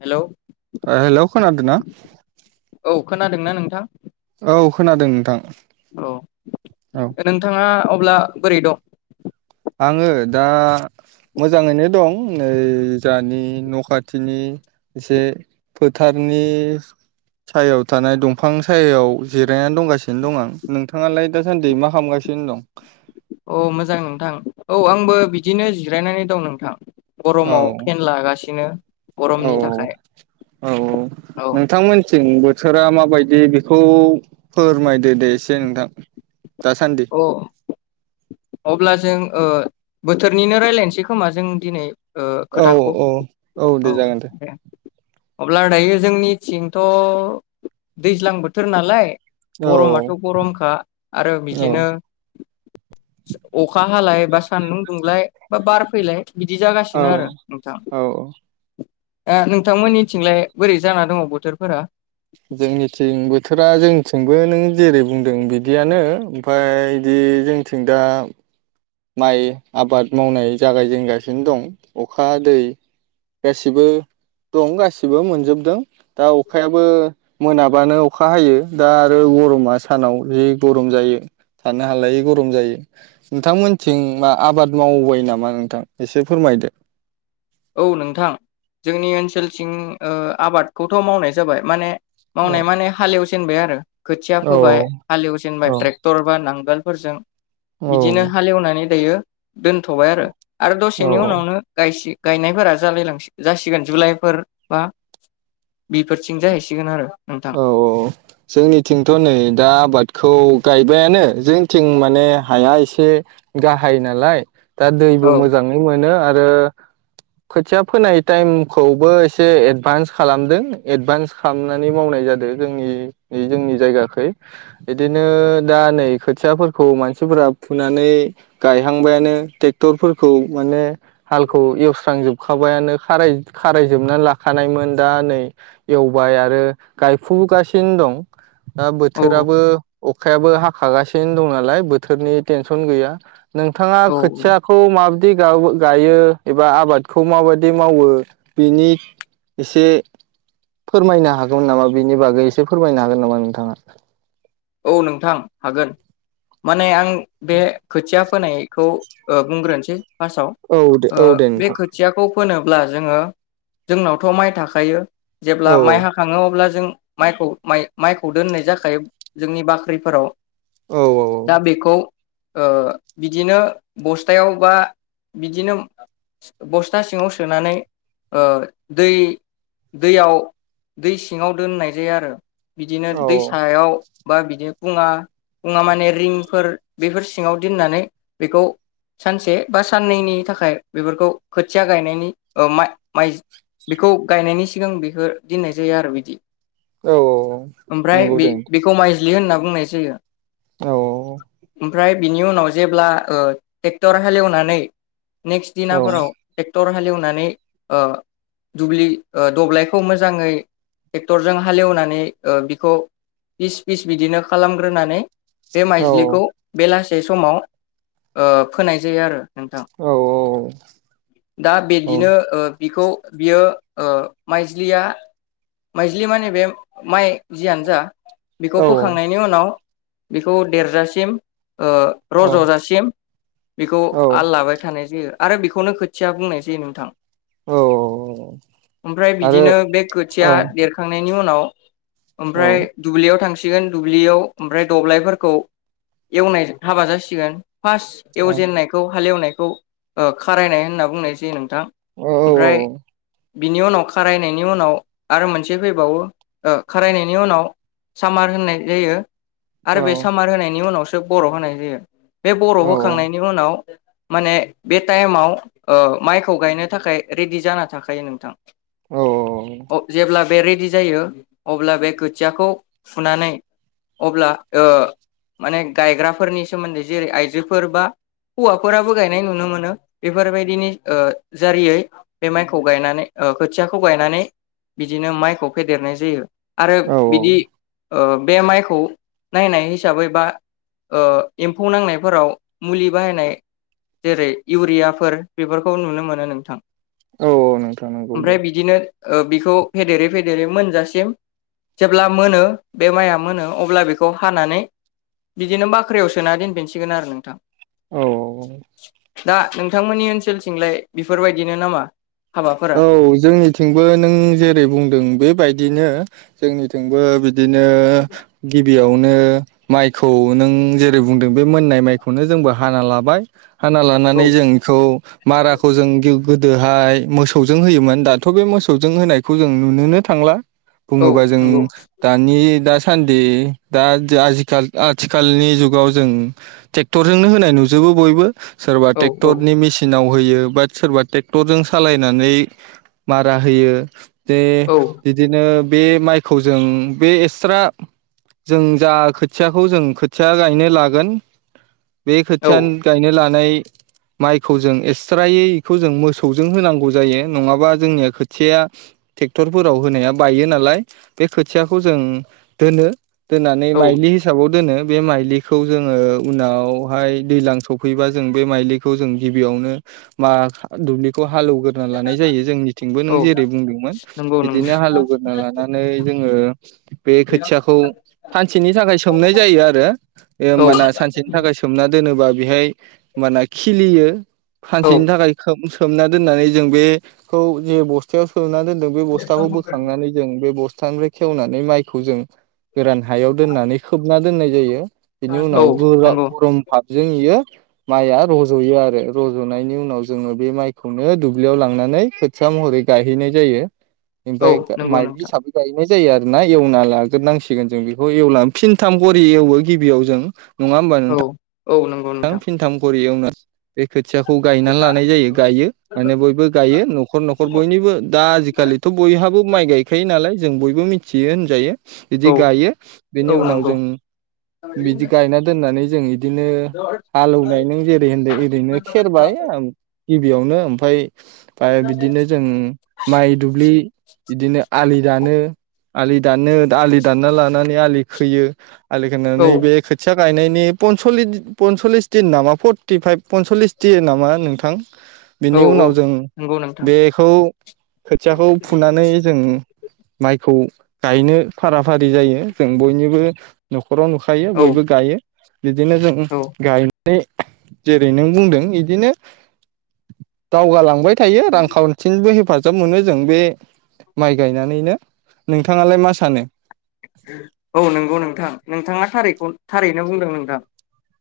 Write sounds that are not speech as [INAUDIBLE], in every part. hello आ hello खोनादों ना औ खोनादोंना नोंथां औ खोनादों नोंथां औ औ नोंथाङा अब्ला बोरै दं आङो दा मोजाङैनो दं नै जानि न' खाथिनि एसे फोथारनि सायाव थानाय दंफां सायायाव जिरायनानै दंगासिनो दं आं नोंथाङालाय दासान्दि मा खालामगासिनो दं औ मोजां नोंथां औ आंबो बिदिनो जिरायनानै दं नोंथां औ गरमाव फेन लागासिनो औ गरमनि थाखाय औ थिं बोथोरा माबायदि बेखौ फोरमायदो दे एसे नोंथां दासान्दि औ अब्ला जों ओ बोथोरनिनो रायलायनोसै खोमा जों दिनै ओ औ खोथाखौ औ औ दे जागोन दे अब्ला दायो जोंनिथिंथ' दैज्लां बोथोर नालाय औ गरमाथ' गरमखा आरो औ बिदिनो अ खा हालाय बा सान्दुं दुंलाय बा बार फैलाय बिदि औ जागासिनो आरो नोंथां औ ओ नोंथांमोननिथिंलाय बोरै जाना दङ बोथोरफोरा जोंनिथिं बोथोरा जोंनिथिंबो नों जेरै बुंदों बिदियानो ओमफ्राय बिदि जोंनिथिं दा माइ आबाद मावनाय जागायजेनगासिनो दं अखा दै गासिबो दं गासिबो मोनजोबदों दा अखायाबो मोनाबानो अखा हायो दा आरो गरमा सानाव जि गरम जायो थानो हालायै गरम जायो नोंथांमोन थिं मा आबाद मावबाय नामा नोंथां एसे फोरमायदो औ नोंथां जोंनि ओनसोलथिं ओ आबादखौथ' मावनाय जाबाय माने औ मावनाय माने हालेव जेनबाय आरो खोथिया औ फोबाय हालेवजेनबाय औ ट्रेक्टर बा नांगोल फोरजों औ बिदिनो हालेवनानै जायो दोनथ'बाय आरो आरो औ दसेनि औ उनावनो गायसे गायनायफोरा जालाय लांसि जासिगोन जुलाइफोर बा बेफोरथिं जाहैसिगोन आरो नोंथां औ औ जोंनिथिंथ' नै दा आबादखौ गायबायानो जोंथिं माने हाया एसे गाहाय नालाय दा दैबो औ मोजाङै मोनो आरो खोथिया फोनाय टाइमखौबो एसे एडभान्स खालामदों एडभान्स खालामना नै मावनाय जादों जोंनि जोंनि जायगाखै इदिनो दा नै खोथियाफोरखौ मानसिफोरा फुनानै गायहांबायानो ट्रेक्टरफोरखौ माने हालखौ एवस्रांजोबखाबायानो खाराय खारायजोबनानै लाखानायमोन दा नै एवबाय आरो गायफुगासिनो दं दा औ बोथोराबो अखायाबो हाखागासिनो दं नालाय बोथोरनि टेनसन गैया नोंथाङा औ खोथियाखौ माब खि गावो गायो एबा आबादखौ माबाददि मावो बिनि एसे फोरमायनो हागोन नामा बेनि बागै एसे फोरमायनो हागोन नामा नोंथाङा औ नोंथां हागोन माने आं बे खोथिया फोनायखौ ओ बुंग्रोनोसै फासाव औ दे ओ औ दे बे नोंथां खोथियाखौ फोनोब्ला जोङो जोंनावथ' माइ थाखायो औ जेब्ला माइ औ हाखङो अब्ला जों माइखौ माइखौ दोननाय जाखायो जोंनि बाख्रिफोराव औ दा बेखौ ओ बिदिनो बस्थायाव बा बिदिनो बस्था सिङाव सोनानै ओ दै दैयाव दै सिङाव दोननाय जायो आरो बिदिनो औ दै सायाव बा बिदि फुङा फुङा माने रिंफोर बेफोर सिङाव दिननानै बेखौ सानसे बा साननैनि थाखाय बेफोरखौ खोथिया गायनायनि ओ मा माइ बेखौ गायनायनि सिगां बेफोर दोननाय जायो आरो बिदि औ औ नोंगौ दे नोंथां खौ माइज्लि होनना बुंनाय जायो औ ओमफ्राय बिनि उनाव जेब्ला ओ ट्रेक्टर हालेवनानै नेक्स्ट औ दिनाफोराव टेक्टर हालेवनानै ओ दुब्लि ओ दब्लायखौ मोजाङै टेक्टरजों हालेवनानै बिखौ पिस पिस बिदिनो खालामग्रोनानै बे औ माइजलिखौ बेलासि से समाव ओ फोनाय जायो आरो नोंथां औ दा औ बिदिनो ओ बिखौ बियो ओ माइज्लिया माइज्लि माने बे माइ जियानो जा बेखौ फोखांनायनि उनाव बेखौ देरजासिम ओ औ रजजासिम बेखौ औ आल लाबाय थानाय जायो आरो बेखौनो खोथिया बुंनाय जायो नोंथां ओमफ्राय आरो बिदिनो बे औ थिया देरखांनायनि उन उनाव औ ओमफ्राय दुब्लियाव थांसै सिगोन दुब्लियाव ओमफ्राय दब्लायफोरखौ एवनायजों हाबा जासिगोन फार्स एवजेननायखौ हालेवनाय खारायनाय होनना बुंनाय जायो नों थां औ औ ओमफ्राय बिनि उनाव खारायनायनि उनाव आरो मोनसे फैबावो खारायनायनि उनाव सामार होननाय जायो आरो बे सामार होनायनि उनावसो सोब बर' होनाय जायो बे बर' औ होखांनायनि उनाव माने बे टाइमाव ओ माइखौ गायनो थाखाय रेडि जाना थाखायो नोंथां औ औ जेब्ला बे रेडि जायो अब्ला बे खोथियाखौ फुनानै अब्ला ओ माने गायग्राफोरनि सोमोन्दै जेरै आइजोफोर बा हौवाफोराबो गायनाय नुनो मोनो बेफोरबायदिनि ओ जारियै बे माइखौ गायनानै ओ खोथियाखौ गायनानै बिदिनो माइखौ फेदेरनाय जायो आरो औ बिदि ओ बे माइखौ नायनाय हिसाबै बा ओ एम्फौ नांनायफोराव मुलि बाहायनाय जेरै इउरियाफोर बेफोरखौ नुनो मोनो नोंथां औ औ नोंथां नंगौ ओमफ्राय दे बिदिनो ओ बिखौ फेदेरै फेदेरै मोनजासिम जेब्ला मोनो बे माइया मोनो अब्ला बेखौ हानानै बिदिनो बाख्रियाव सोना दोनफिनसिगोन आरो नोंथां औ औ औ दा नोंथांमोननि ओनसोलथिंलाय बेफोरबायदिनो नामा हाबाफोरा औ जोंनिथिं नों जेरै बुंदों बेबायदिनो जोंनिथिंबो बिदिनो गि बेयावनो माइखौ नों जेरै बुंदों बे मोननाय माइखौनो जोंबो हाना लाबाय हाना औ लानानै जों इखौ माराखौ जों गोदोहाय मोसौजों होयोमोन दाथ' बे मोसौजों होनायखौ जों नुनोनो थांला औ बुङोबा जों नंगौ दानि दा सान्दि दा आजिखाल आथिखालनि जुगाव जों टेक्टरजोंनो होनाय नुजोबो बयबो सोरबा औ औ टेक्टरनि मेसिनाव होयो बा सोरबा टेक्टरजों सालायनानै मारा होयो बे औ बिदिनो बे माइखौ जों बे एसरा जों जा खोथियाखौ जों खोथिया गायनो लागोन बे औ खोथियानो गायनो लानाय माइखौ जों एसरायै इखौ जों मोसौ जों होनांगौ जायो नङाबा जोंनिया खोथिया टेक्टरफोराव होनाया बायो नालाय बे खोथियाखौ जों दोनो दोननानै औ माइलि हिसाबाव दोनो बे माइलिखौ जोङो उनावहाय दैलां सफैबा जों बे माइलिखौ जों गिबियावनो मा दुब्लि हालौग्रोना लानाय जायो जोंनिथिंबो नों औ जेरै बुंदोंमोन नंगौ नंगौ बिदिनो हालौग्रोना लानानै जोङो बे खोथियाखौ सानसेनि थाखाय सोमनाय जायो आरो बे औ ओमबाना सानसेनि थाखाय सोमना दोनोबा बेहाय ओमबाना खिलियो औ सानसेनि थाखाय खोम-सोम सोमना दोननानै जों बेखौ जे बस्थायाव सोमना दोन दों बे बस्थाखौ बोखांनानै जों बे ब थानिफ्राय खेवनानै माइखौ जों गोरान हायाव दोननानै खोब ना दोननाय जायो बिनि उनाव औ [UNINTELLIGIBLE] नंगौ गरम फा जोंयो माइआ रज'यो आरो रज'नायनि उनाव जोङो बे माइ खौनो दुब्लियाव लांनानै खोथिया महरै गायहैनाय जायो औ ओमफ्राय नंगौ नोंथां माइ [UNINTELLIGIBLE] जायो आरोना एवना लाग्रोनांसिगोन जों बेखौ एवला‌ फिनथाम खरि एवो गिबियाव जों नङा होमबा औ नोंथां औ नंगौ थाम नोंथां फिनथाम खरियाव [UNINTELLIGIBLE] खोथियाखौ गायना लानाय जायो गायो माने बयबो गायो न'खर न'खर बयनिबो दा आजिखालिथ' बयहाबो माइ गायखायो नालाय जों बयबो मिथियो होनजायो बिदि औ गायो बेनि औ उनाव नंगौ जों बिदि गायना दोननानै जों इदिनो हालौवनाय नों जेरै होनदों ओरैनो खेरबाय ओम गिबियावनो ओमफ्राय बिदिनो जों माइ दुब्लि इदिनो आलि दानो आलि दानो आलि दानना लानानै आलि खोयो आलिखोनो औ नैबे खोथिया गायनायनि पनसलि पनसललिस दिन नामा फर्टिफाइभ पनसलिस दिन नामा नोंथा औ बेनि उनाव जों नंगौ नोंथां बेखौ खोथियाखौ फुनानै जों माइखौ गायनो फारा फारि जायो जों बयनिबो नख न'खराव नुखायो औ बयबो गायो बिदिनो जों औ जेरै नों बुंदों इदिनो दावगालां थांबाय थायो रांखान्थिनिबो हेफाजाब जोब मोनो जों बे माइ गायनानैनो नोंथाङालाय मा सानो औ नंगौ नोंथां नोंथाङा थारैखौ थारैनो बुंदों नोंथां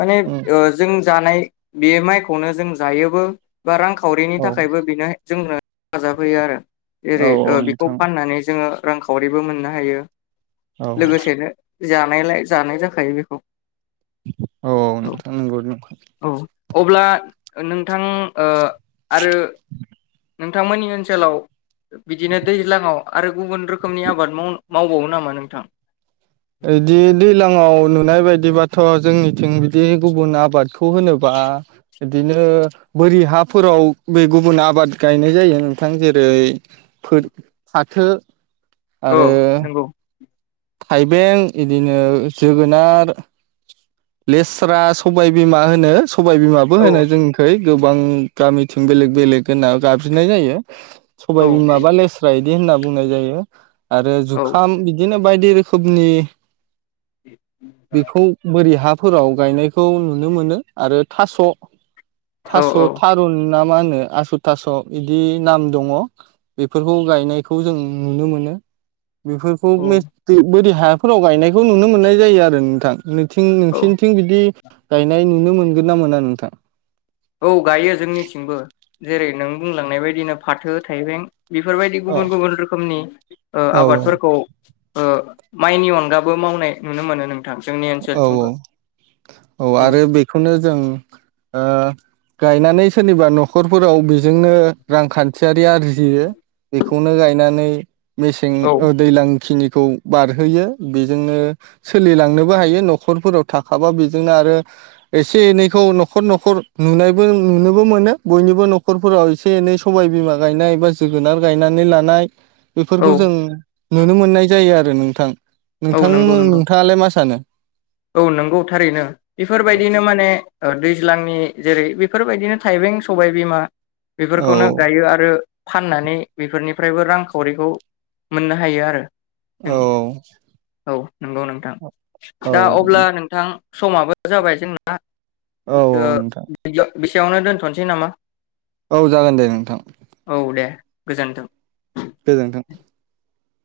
माने ओ जों जानाय बे माइखौनो जों जायोबो बा रांखावरिनि औ थाखायबो बेनो जोंनो हेफाजाब होयो आरो औ जेरै औ बेखौ नोंथां फाननानै जोङो रांखावरिबो मोननो हायो औ लोगोसेनो जानायलाय जानाय जाखायो बेखौ औ नोंथां नंगौ नों औ अब्ला नोंथां ओ आरो नोंथांमोननि ओनसोलाव बिदिनो दैज्लाङाव आरो गुबुन रोखोमनि आबाद माव मावबावो नामा नोंथां बिदि दैलांआव नुनाय बायदिबाथ' थ' जोंनिथिं बिदि गुबुन आबादखौ होनोबा बिदिनो बोरि हाफोराव बे गुबुन आबाद गायनाय जायो नोंथां जेरै फाथो औ आरो नंगौ थाइबें बिदिनो जोगोनार लेस्रा सबाय बिमा होनो सबाय बिमाबो औ होनाय जोंखै गोबां गामिथिं बेलेग बेलेग होनना गाबज्रिनाय जायो औ सबाय बिमाबा लेस्रा बि होनना बुंनाय जायो आरो औ जुखाम बिदिनो बायदि रोखोमनि बेखौ बोरै हाब फोराव गायनायखौ नुनो मोनो आरो थास' औ थास' थारुन ना मा होनो आसु थास' बिदि नाम दङ बेफोरखौ गायनायखौ जों नुनो मोनो बेफोरखौ बोरै हाफोराव गायनायखौ नुनो मोननाय जायो आरो नोंथां थिं औ नोंसोरनिथिं बिदि गायनाय नुनो मोनगोन ना मोना नोंथां औ गायो जोंनिथिंबो जेरै नों बुंलांनाय बायदिनो फाथो थाइबें बेफोरबायदि औ गुबुन गुबुन रोखोमनि औ आबादफोरखौ माइनि अनगाबो मावनाय नुनो मोनो जोंनि औ ओनसोलथिंबो औ औ आरो बेखौनो जों ओ गायनानै सोरनिबा न'खरफोराव जोंनो रांखान्थियारि आरजियो बेखौनो गायनानै मेसें औ ओ दैज्लां खिनि खौ बारहोयो बेजोंनो सोलिलांनो बो हायो न'खरफोराव थाखाबा बेजोंनो आरो एसे एनैखौ न'खर न'खर नुनायबो नुनोबो मोनो बयनिबो न'खरफोराव एसे एनै सबाय बिमा गायनाय बा जोगोनार गायनानै लानाय औ बेफोरखौ जों नुनो मोननाय जायो आरो नोंथां औ नोंथां नंगौ नंगौ नोंथाङालाय मा सानो औ नंगौ थारैनो औ बेफोरबायदिनो माने ओ दैज्लांनि जेरै बेफोरबायदिनो थाइबें सबायबिमा औ बेफोरखौनो गायो आरो फाननानै बेफोरनिफ्रायबो रांखावरिखौ मोननो हायो आरो जों औ औ नंगौ नोंथां औ दा अब्ला नोंथां समाबो जाबाय जोंना औ ओ नोंथां बेसेयावनो दोनथ'नोसै नामा औ जागोन दे नोंथां औ दे गोजोन्थों गोजोनथों